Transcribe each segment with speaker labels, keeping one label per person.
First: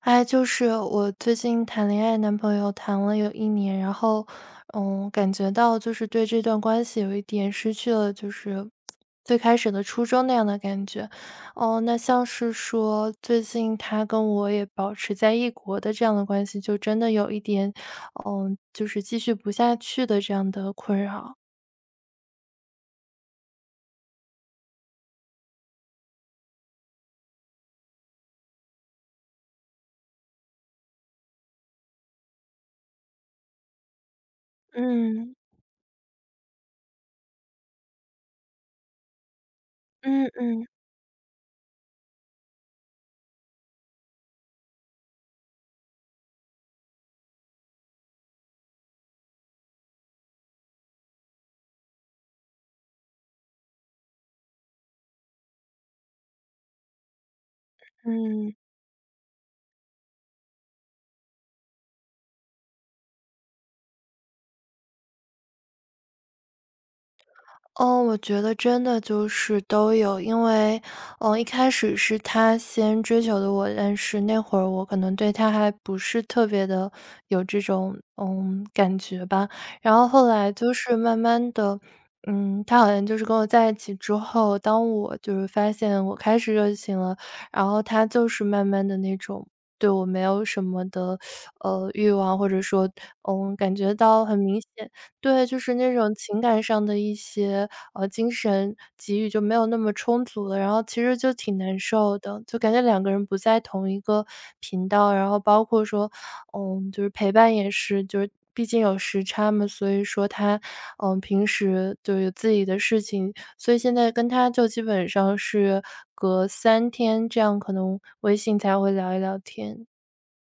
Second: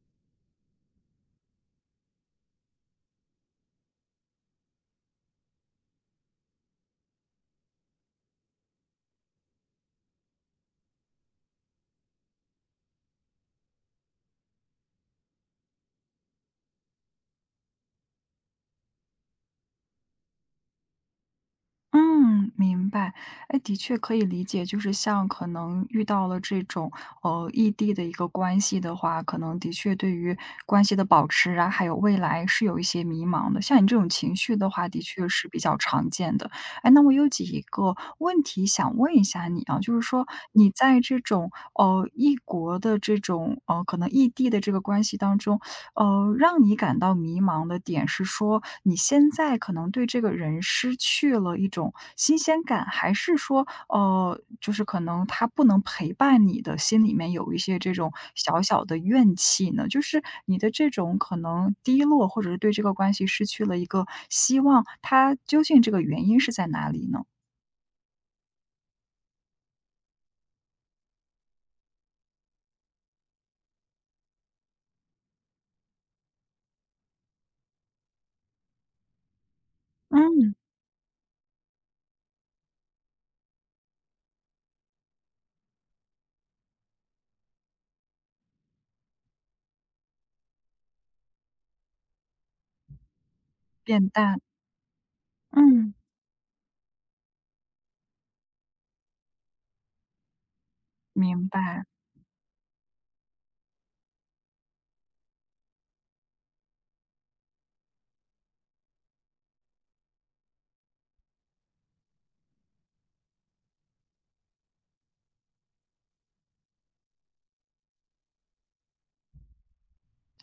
Speaker 1: 哎，就是我最近谈恋爱，男朋友谈了有一年，然后，感觉到就是对这段关系有一点失去了就是最开始的初衷那样的感觉。哦，那像是说最近他跟我也保持在异国的这样的关系，就真的有一点，就是继续不下去的这样的困扰。
Speaker 2: 嗯，明白。哎，的确可以理解，就是像可能遇到了这种异地的一个关系的话，可能的确对于关系的保持啊，还有未来是有一些迷茫的。像你这种情绪的话，的确
Speaker 1: 嗯，
Speaker 2: 是比较常见的。哎，那我有几个问题想问一下你啊，就是说
Speaker 1: 嗯嗯
Speaker 2: 你在这种异国的这种可能异地的这个关系当中，让你感到迷茫的点是说，你现在可能对这个人失去了一种新鲜感，还是说，就是可能他不能陪伴你的心里面有一些这种
Speaker 1: 嗯。
Speaker 2: 小小的怨气呢？就是你的这种可能低落，或者是对这个关系失去了一个希望，它究竟这个原因是在哪里呢？
Speaker 1: 哦，我觉得真的就是都有，因为，一开始是他先追求的我，但是那会儿我可能对他还不是特别的有这种，感觉吧。然后后来
Speaker 2: 嗯，
Speaker 1: 就是慢慢的，他好像就是跟我在一起之后，当我就是发现我开始热情了，然后他就是慢慢的那种对我没有什么的，欲望，或者说，感觉
Speaker 2: 变
Speaker 1: 到很
Speaker 2: 淡，
Speaker 1: 明显。对，就是
Speaker 2: 嗯，
Speaker 1: 那种情感上的一些，精神给予就没有那么充足了，然后其实就
Speaker 2: 明
Speaker 1: 挺难
Speaker 2: 白。
Speaker 1: 受的，就感觉两个人不在同一个频道。然后包括说，就是陪伴也是，就是毕竟有时差嘛，所以说他，平时就有自己的事情，所以现在跟他就基本上是隔三天这样，可能微信才会聊一聊天。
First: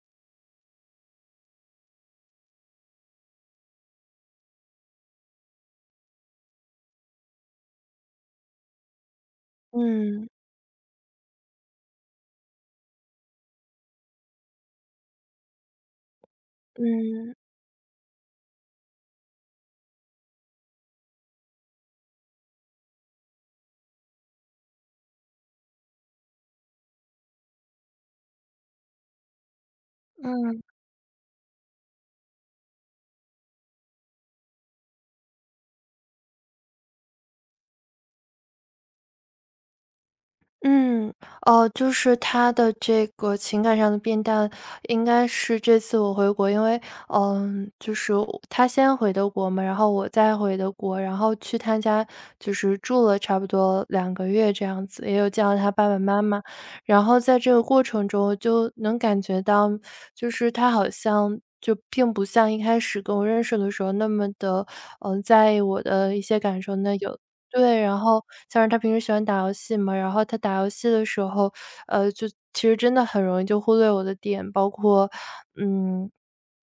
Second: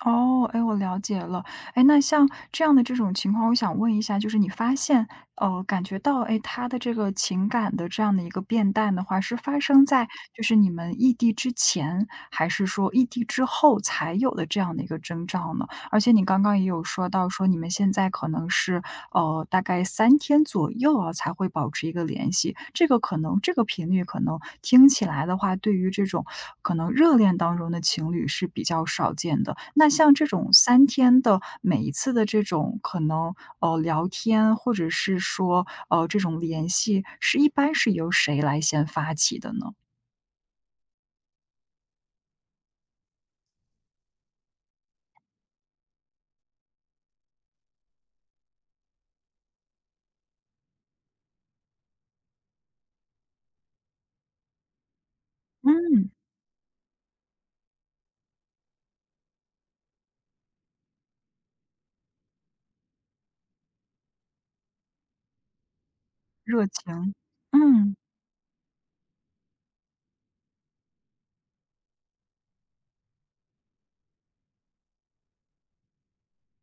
Speaker 2: 哦，哎，我了解了。哎，那像这样的这种情况，我想问一下，就是你发现，感觉到，哎，他的这个情感的这样的一个变淡的话，是发生在
Speaker 1: 嗯，
Speaker 2: 就是你们异地之前，还是说异地之后才有的这样的一个征兆呢？而且你刚刚也有说到，
Speaker 1: 嗯，
Speaker 2: 说你们现在可能是大概三天左右啊，才会保持一个联系。这个可能这个频率可能听起来的话，对于这种可能热恋当中的情侣是比较少见的。那像这种
Speaker 1: 嗯。
Speaker 2: 三天的每一次的这种可能，聊天或者是说，这种联系是一般是由谁来先发起的呢？
Speaker 1: 嗯，哦，就是他的这个情感上的变淡，应该是这次我回国，因为，就是他先回的国嘛，然后我再回的国，然后去他家就是住了差不多2个月这样子，也有见到他爸爸
Speaker 2: 嗯，
Speaker 1: 妈妈。然后在这个过程中，我就能感觉到，就是他好像就并不像一开始跟我认识的时候那么的，在意我的一些感
Speaker 2: 热
Speaker 1: 受。
Speaker 2: 情。
Speaker 1: 对，
Speaker 2: 嗯，
Speaker 1: 然后加上他平时喜欢打游戏嘛，然后他打游戏的时候，就其实真的很容易就忽略我的点，包括，嗯，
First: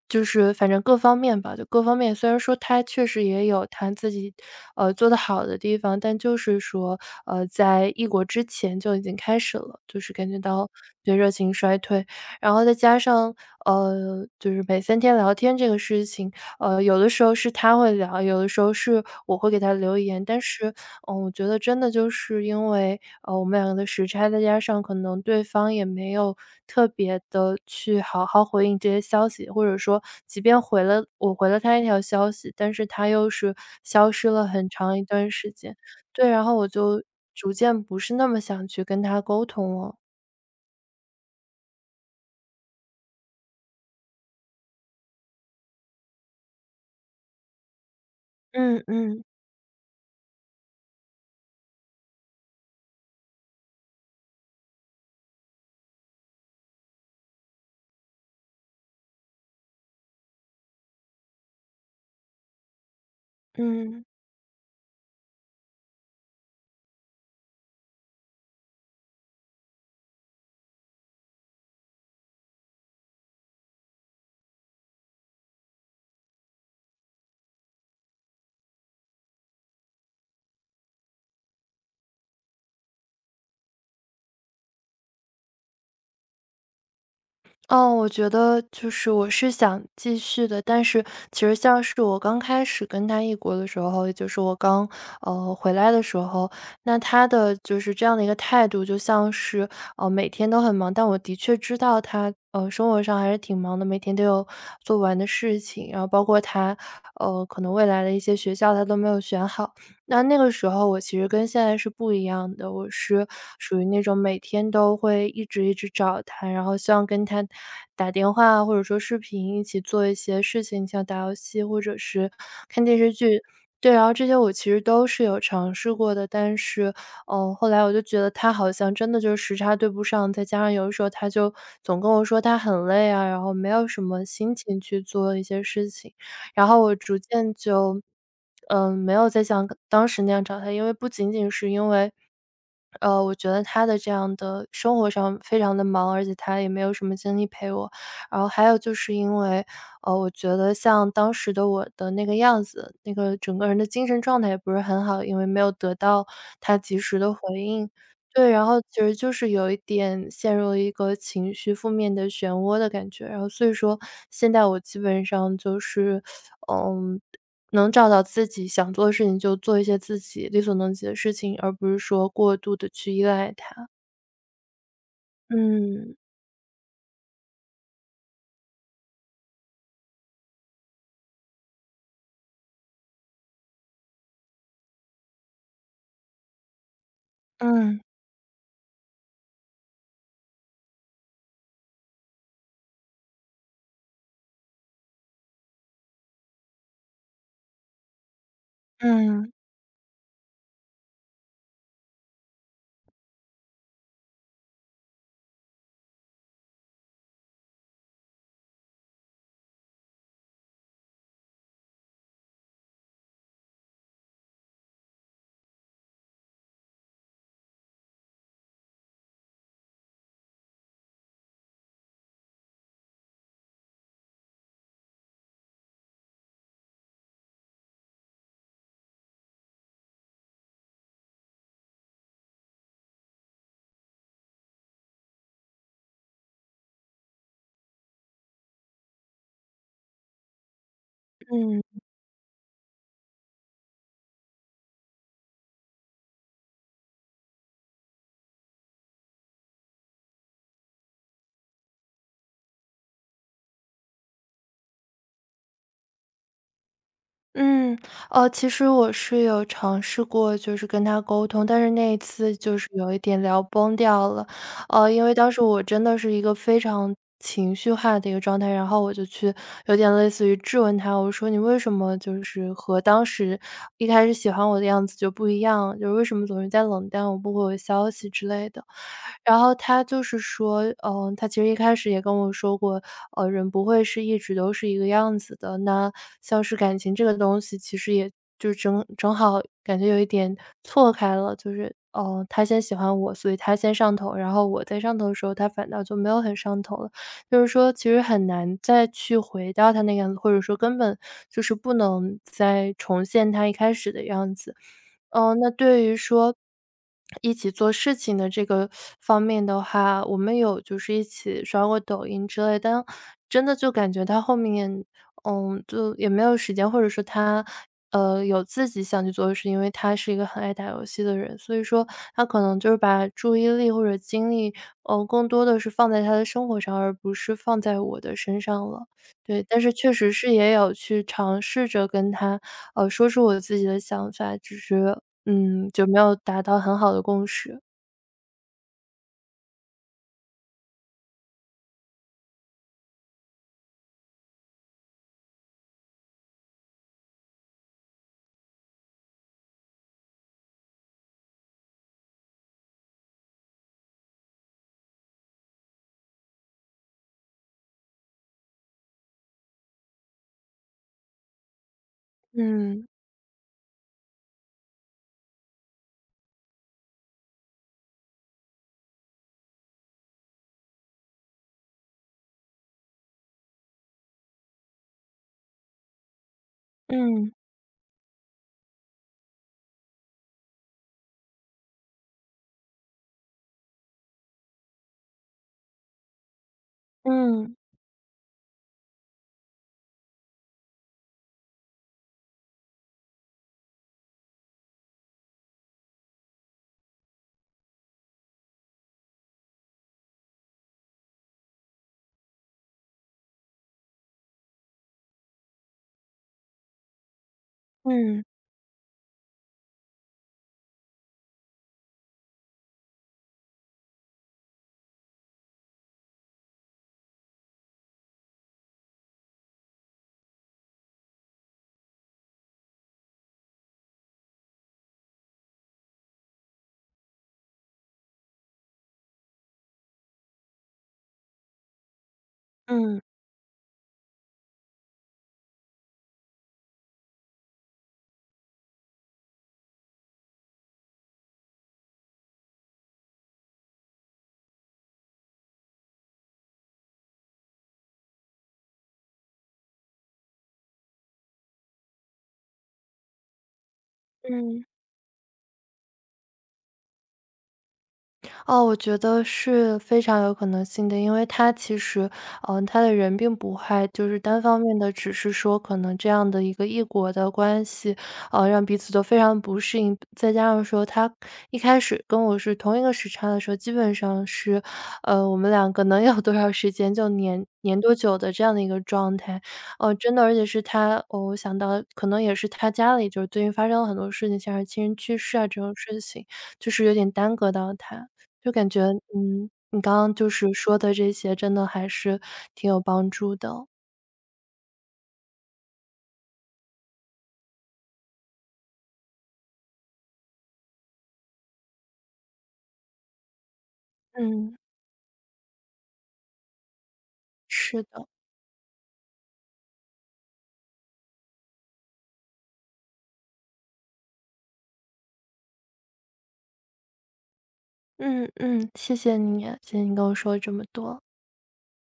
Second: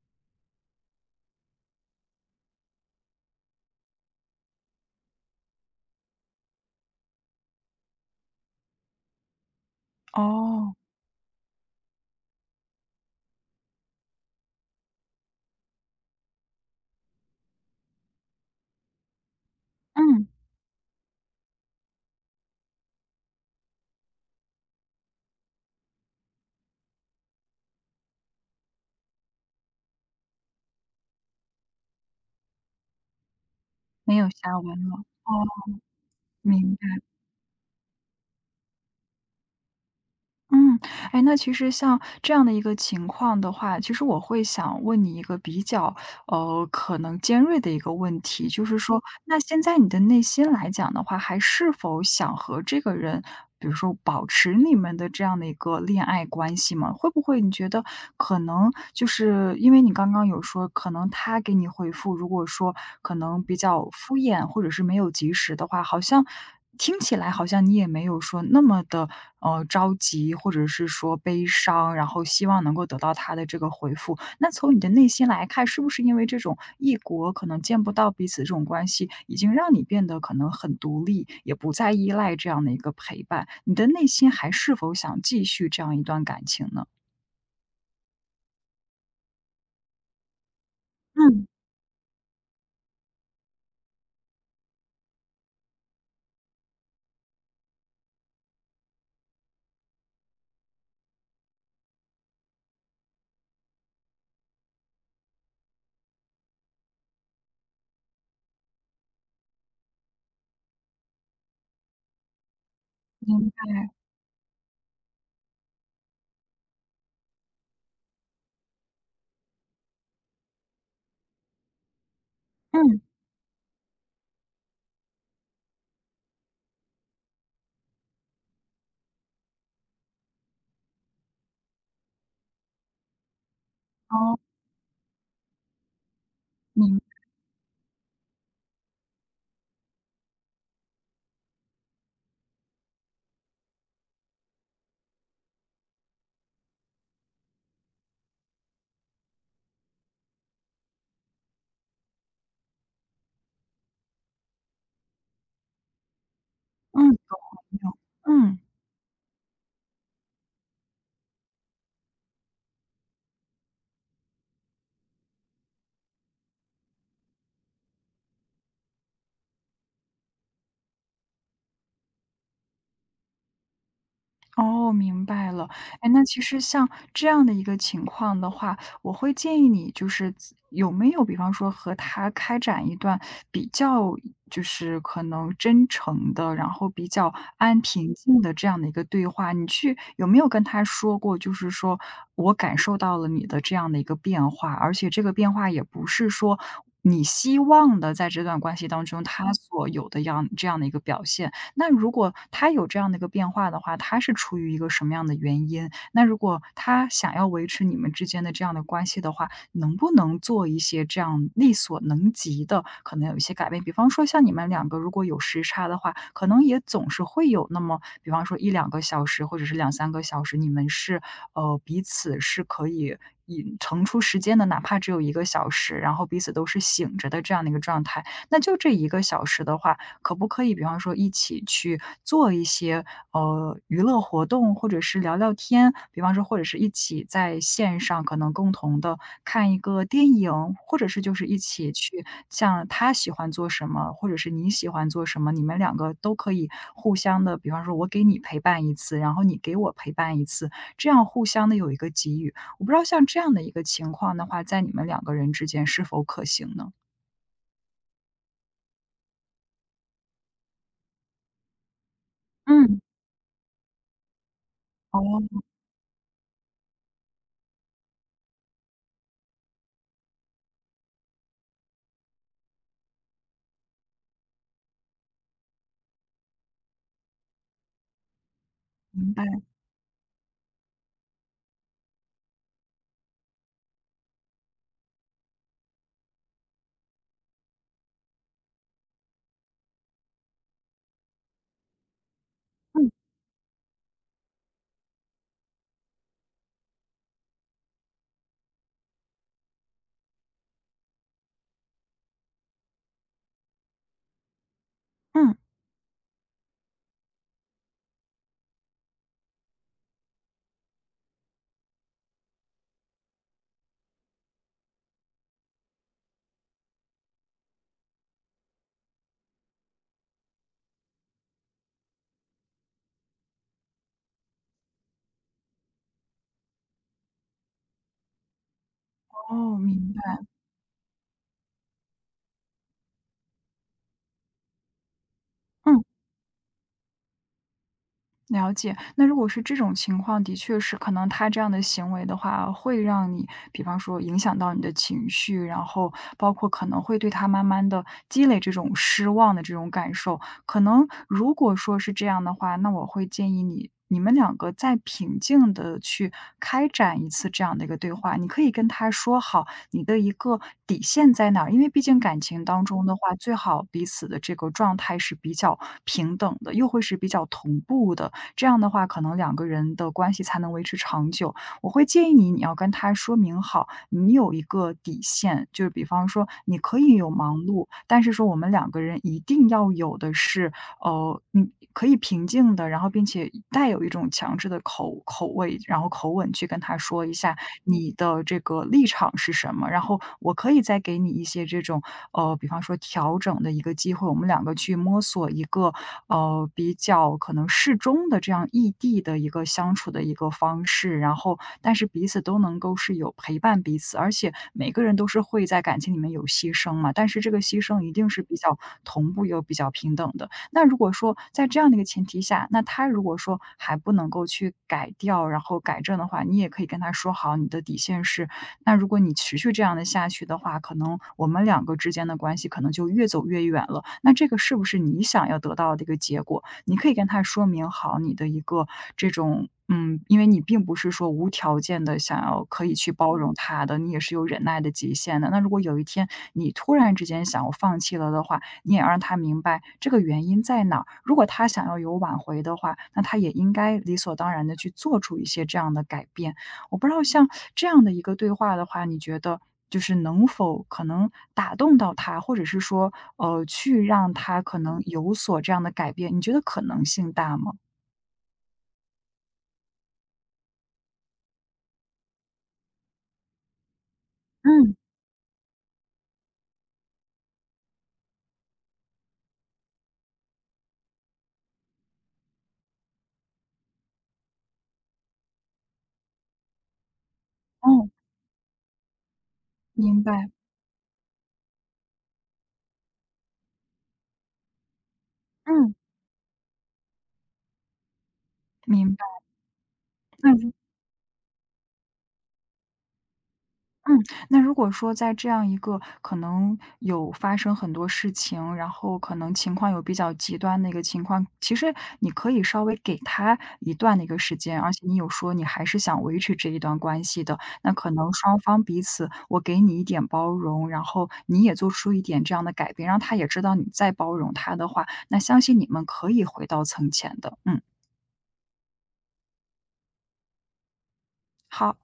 Speaker 1: 就是反正各方面吧，就各方面。虽然说他确实也有他自己，做得好的地方，但就是说，在异国之前就已经开始了，就是感觉到，
Speaker 2: 哦，
Speaker 1: 对，热情衰退。然后再加上，就是每三天聊天这个事情，有的时候是他会聊，有的时候是我会给他留言，
Speaker 2: 嗯，
Speaker 1: 但是我觉得真的就是因为，我们两个的时差，再加上可能对方也没有特别的去好好回应这些消息，或者说即便回了我回了他一条消息，但是他又是消
Speaker 2: 没有
Speaker 1: 失了
Speaker 2: 下
Speaker 1: 很
Speaker 2: 文了。
Speaker 1: 长一段时
Speaker 2: 哦，
Speaker 1: 间。对，然后我
Speaker 2: 明白。
Speaker 1: 就逐渐不是那么想去跟他沟通了。
Speaker 2: 嗯，哎，那其实像这样的一个情况的话，其实我会想问你一个比较可能尖锐的一个问题，就是
Speaker 1: 嗯
Speaker 2: 说，
Speaker 1: 嗯，
Speaker 2: 那现在你的内心来讲的话，还是否想和这个人，比如说保持你们的这样的一个恋爱关系吗？会不会你觉得可能就是因为你刚刚有说，可能他给你回复，如果说可能比较
Speaker 1: 嗯。
Speaker 2: 敷衍或者是没有及时的话，好像听起来好像你也没有说那么的着急，或者是说悲伤，然后希望能够得到他的这个回复。那从你的内心来看，是不是因为这种异国可能见不到彼此这种关系，已经让你变得可能很独立，也不再依赖这样的一个陪伴？你的内心还是否想继续这样一段感情呢？
Speaker 1: 哦，我觉得就是我是想继续的，但是其
Speaker 2: 嗯，
Speaker 1: 实像是我刚开始跟他异国的时候，也就是我刚回来的时候，那他的就是这样的一个态度，就像是每天都很忙，但我的确知道他生活上还是挺忙的，每天都有做不完的事情，然后包括他可能未来的一些学校他都没有选好，那那个时候我其实跟现在是不一样的，我是
Speaker 2: 明
Speaker 1: 属于那种每天都会一直一直找他，然后希望跟他打电话或者说视频一起做一些事情，像打游戏或者是看电
Speaker 2: 嗯，
Speaker 1: 视剧。对，然后这些我其实都是有尝试过的，但是，后来我就觉得他好像真的就是时差对不上，再加上有的时候他就总跟我说他很累啊，然后没有什么
Speaker 2: 哦，
Speaker 1: 心情去做一些事情。然后我
Speaker 2: 明
Speaker 1: 逐渐就，没有再像当时那样找他，因为不仅仅是因为，我觉得他的这样的生活上非常的忙，而且他也没有什么精力陪我。然后还有就是因为，我觉得像当时的我的那个样子，那个整个人的精神状态也不是很好，因为没有得到他及
Speaker 2: 嗯，
Speaker 1: 时的回
Speaker 2: 有
Speaker 1: 应。
Speaker 2: 朋
Speaker 1: 对，
Speaker 2: 嗯。
Speaker 1: 然后其实就是有一点陷入了一个情绪负面的漩涡的感觉，然后所以说现在我基本上就是嗯，能找到自己想做的事情，就做一些自己力所能及的事情，而不是说过度的去依赖他。
Speaker 2: 哦，明白了。哎，
Speaker 1: 嗯，
Speaker 2: 那其实像这样的一个情况的话，我会建议你就是自有没有比方说和他开展一段比较就是可能真诚的，然后比较安
Speaker 1: 嗯，
Speaker 2: 平静的这样的一个对话，你去有没有跟他说过，就是说我感受到了你的这样的一个变化，而且这个变化也不是说你希望的在这段关系当中他
Speaker 1: 嗯，
Speaker 2: 所有的样这样的一个表现，那如果他有这样的一个变化的话，他是出于一个什么样的原因？那如果他想要维持你们之间的这样的关系的话，能不能做一些这样力所能及的，可能有一些改变？比方说像你们两个如果有时差的话，可能也总是会有那么，比方说一两个小时或者是两三个小时，你们是，彼此是可以以腾出时间的，哪怕只有一个小时，然后彼此都是醒着的这样的一个状态。那就这一个小时的话，可不可以比方说一起去做一些，娱乐活动，或者是聊聊天？比方说或者是一起在线上可能共同的看一个电影，或者是就是一起
Speaker 1: 嗯。
Speaker 2: 去像他喜欢做什么，或者是你喜欢做什么，你们两个都可以互相的，比方说我给你陪伴一次，然后你给我陪伴一次，这样互相的有一个给予。我不知道像这样的一个情况的话，在你们两个人之间是否可行呢？
Speaker 1: 嗯，其实我是有尝试过，就是跟他沟通，但是那一次就是
Speaker 2: 嗯。
Speaker 1: 有一点聊崩掉了。因为当时
Speaker 2: 哦，
Speaker 1: 我真的是一个非常情绪化的一个状态，然后我就去有点类似于质问他，我说：“你为什么就是和当时一开始喜欢我的样子就不一样？就是为什么总是在冷淡我、不回我消息之类的？”
Speaker 2: 明白，
Speaker 1: 然后他就是说，他其实一开始也跟我说过，人不会是一直都是一个样子的。那像是感情这个东西，其实也就是正正好感觉有一点错开了，就是，哦，他先喜
Speaker 2: 嗯，
Speaker 1: 欢我，所以他先上头，然后我在上头的时候，他反倒就没有很上头了。就是说，其实很难再去回到他那个样子，或者说根本就是不能再重现他一开始的样子。
Speaker 2: 嗯。
Speaker 1: 那对于说一起做事情的这个方面的话，我们有就是一起刷过抖音之类，但真的就感觉他后面，就也没有时间，或者说他，有自己想去做的事因为他是一个很爱打游戏的人，所以说他可能就是把注意力或者精力，更多的是放在他的生活上，而不是放在我的身上了。对，
Speaker 2: 哦，
Speaker 1: 但是
Speaker 2: 明
Speaker 1: 确实
Speaker 2: 白，
Speaker 1: 是也有去尝试着跟他，说出我自己的想法，只是
Speaker 2: 嗯，
Speaker 1: 就没有达到很好的共识。
Speaker 2: 了解，那如果是这种情况，的确是可能他这样的行为的话，会让你，比方说影响到你的情绪，然后包括可能会对他慢慢的积累这种失望的这种感受。可能如果说是这样的话，那我会建议你。你们两个再平静的去开展一次这样的一个对话，你可以跟他说好你的一个底线在哪儿，因为毕竟感情当中
Speaker 1: 嗯，
Speaker 2: 的话，最好彼此的这个状态是比较平等的，又会是比较同步的，这样的话，可能两个人的关系才能维持长久。我会建议你，你要跟他说明好，你有一个底线，就是比方说你可以有
Speaker 1: 嗯，
Speaker 2: 忙碌，但是说我们两个人一定要有的是你可以平静的，然后并且带有一种强制的口味，然后口吻去跟他说一下
Speaker 1: 嗯，
Speaker 2: 你的这个立场是什么，然后我可以再给你一些这种，比方说调整的一个机会，我们两个去摸索一个，比较可能适中的这样异地的一个相处的一个方式，然后但是彼此都能够是有陪伴彼此，而且每个人都是会在感情里面有牺牲嘛，但是这个牺牲一定是
Speaker 1: 嗯，
Speaker 2: 比较同步又比较平等的。那如果说在这样的一个前提下，那他如果说还不能够去改掉，然后改正的话，你也可以跟他说好你的底线是，那如果你持续这样的下去的话，可能我们两个之间的关系可能就越走越远了。那这个是不是你想要得到的一个结果？你可以跟他说明好你的一个这种。嗯，因为你并不是说无条件的想要可以去
Speaker 1: 嗯，
Speaker 2: 包容他的，你也是有忍耐的极限的。那如果有一天你突然之间想要放弃了的话，你也要让他明白这个原因在哪儿。如果他想要有挽回的话，那他也应该理所当然的去做出一些这样的改变。我不知道像这样的一个对话的话，你觉得就是能否可能打动到他，或者是说，去让他可
Speaker 1: 嗯。
Speaker 2: 能有所这样的改变，你觉得可能性大吗？
Speaker 1: 哦，我觉得是非常有可能性的，因为他其实，他的人并不坏，就是单方
Speaker 2: 嗯，
Speaker 1: 面的，只是说可能这样的一个异国的关系，让彼此都非常不适应。再加上说他一开始跟我是同一个时差的时候，基本上是，我们两个能有多少时间就黏黏
Speaker 2: 嗯
Speaker 1: 多久的这样的一个状态。哦，
Speaker 2: 明
Speaker 1: 真的，
Speaker 2: 白，
Speaker 1: 而且是他，哦，我想到可能也是他家里就是最近发生了很多事情，像是亲人去世啊这
Speaker 2: 嗯，
Speaker 1: 种事情，就是有点耽搁到他。就感觉，
Speaker 2: 明白，
Speaker 1: 你刚刚就
Speaker 2: 那如
Speaker 1: 是说的这些真的还是挺有帮助的。
Speaker 2: 嗯，那如果说在这样一个可能有发生很多事情，然后可能情况有比较极端的一个情况，其实你可以稍微给他一段的一个时
Speaker 1: 嗯，
Speaker 2: 间，而且你有说你还是想维持这一段关系的，那
Speaker 1: 是
Speaker 2: 可
Speaker 1: 的，
Speaker 2: 能双方彼此，我给你一点包容，然后你也做出一点这样的改变，让他也知道你在包容他的话，那相信你们可以回到从前的。嗯，
Speaker 1: 嗯嗯，谢谢你，谢谢你跟我说了这么多。
Speaker 2: 好。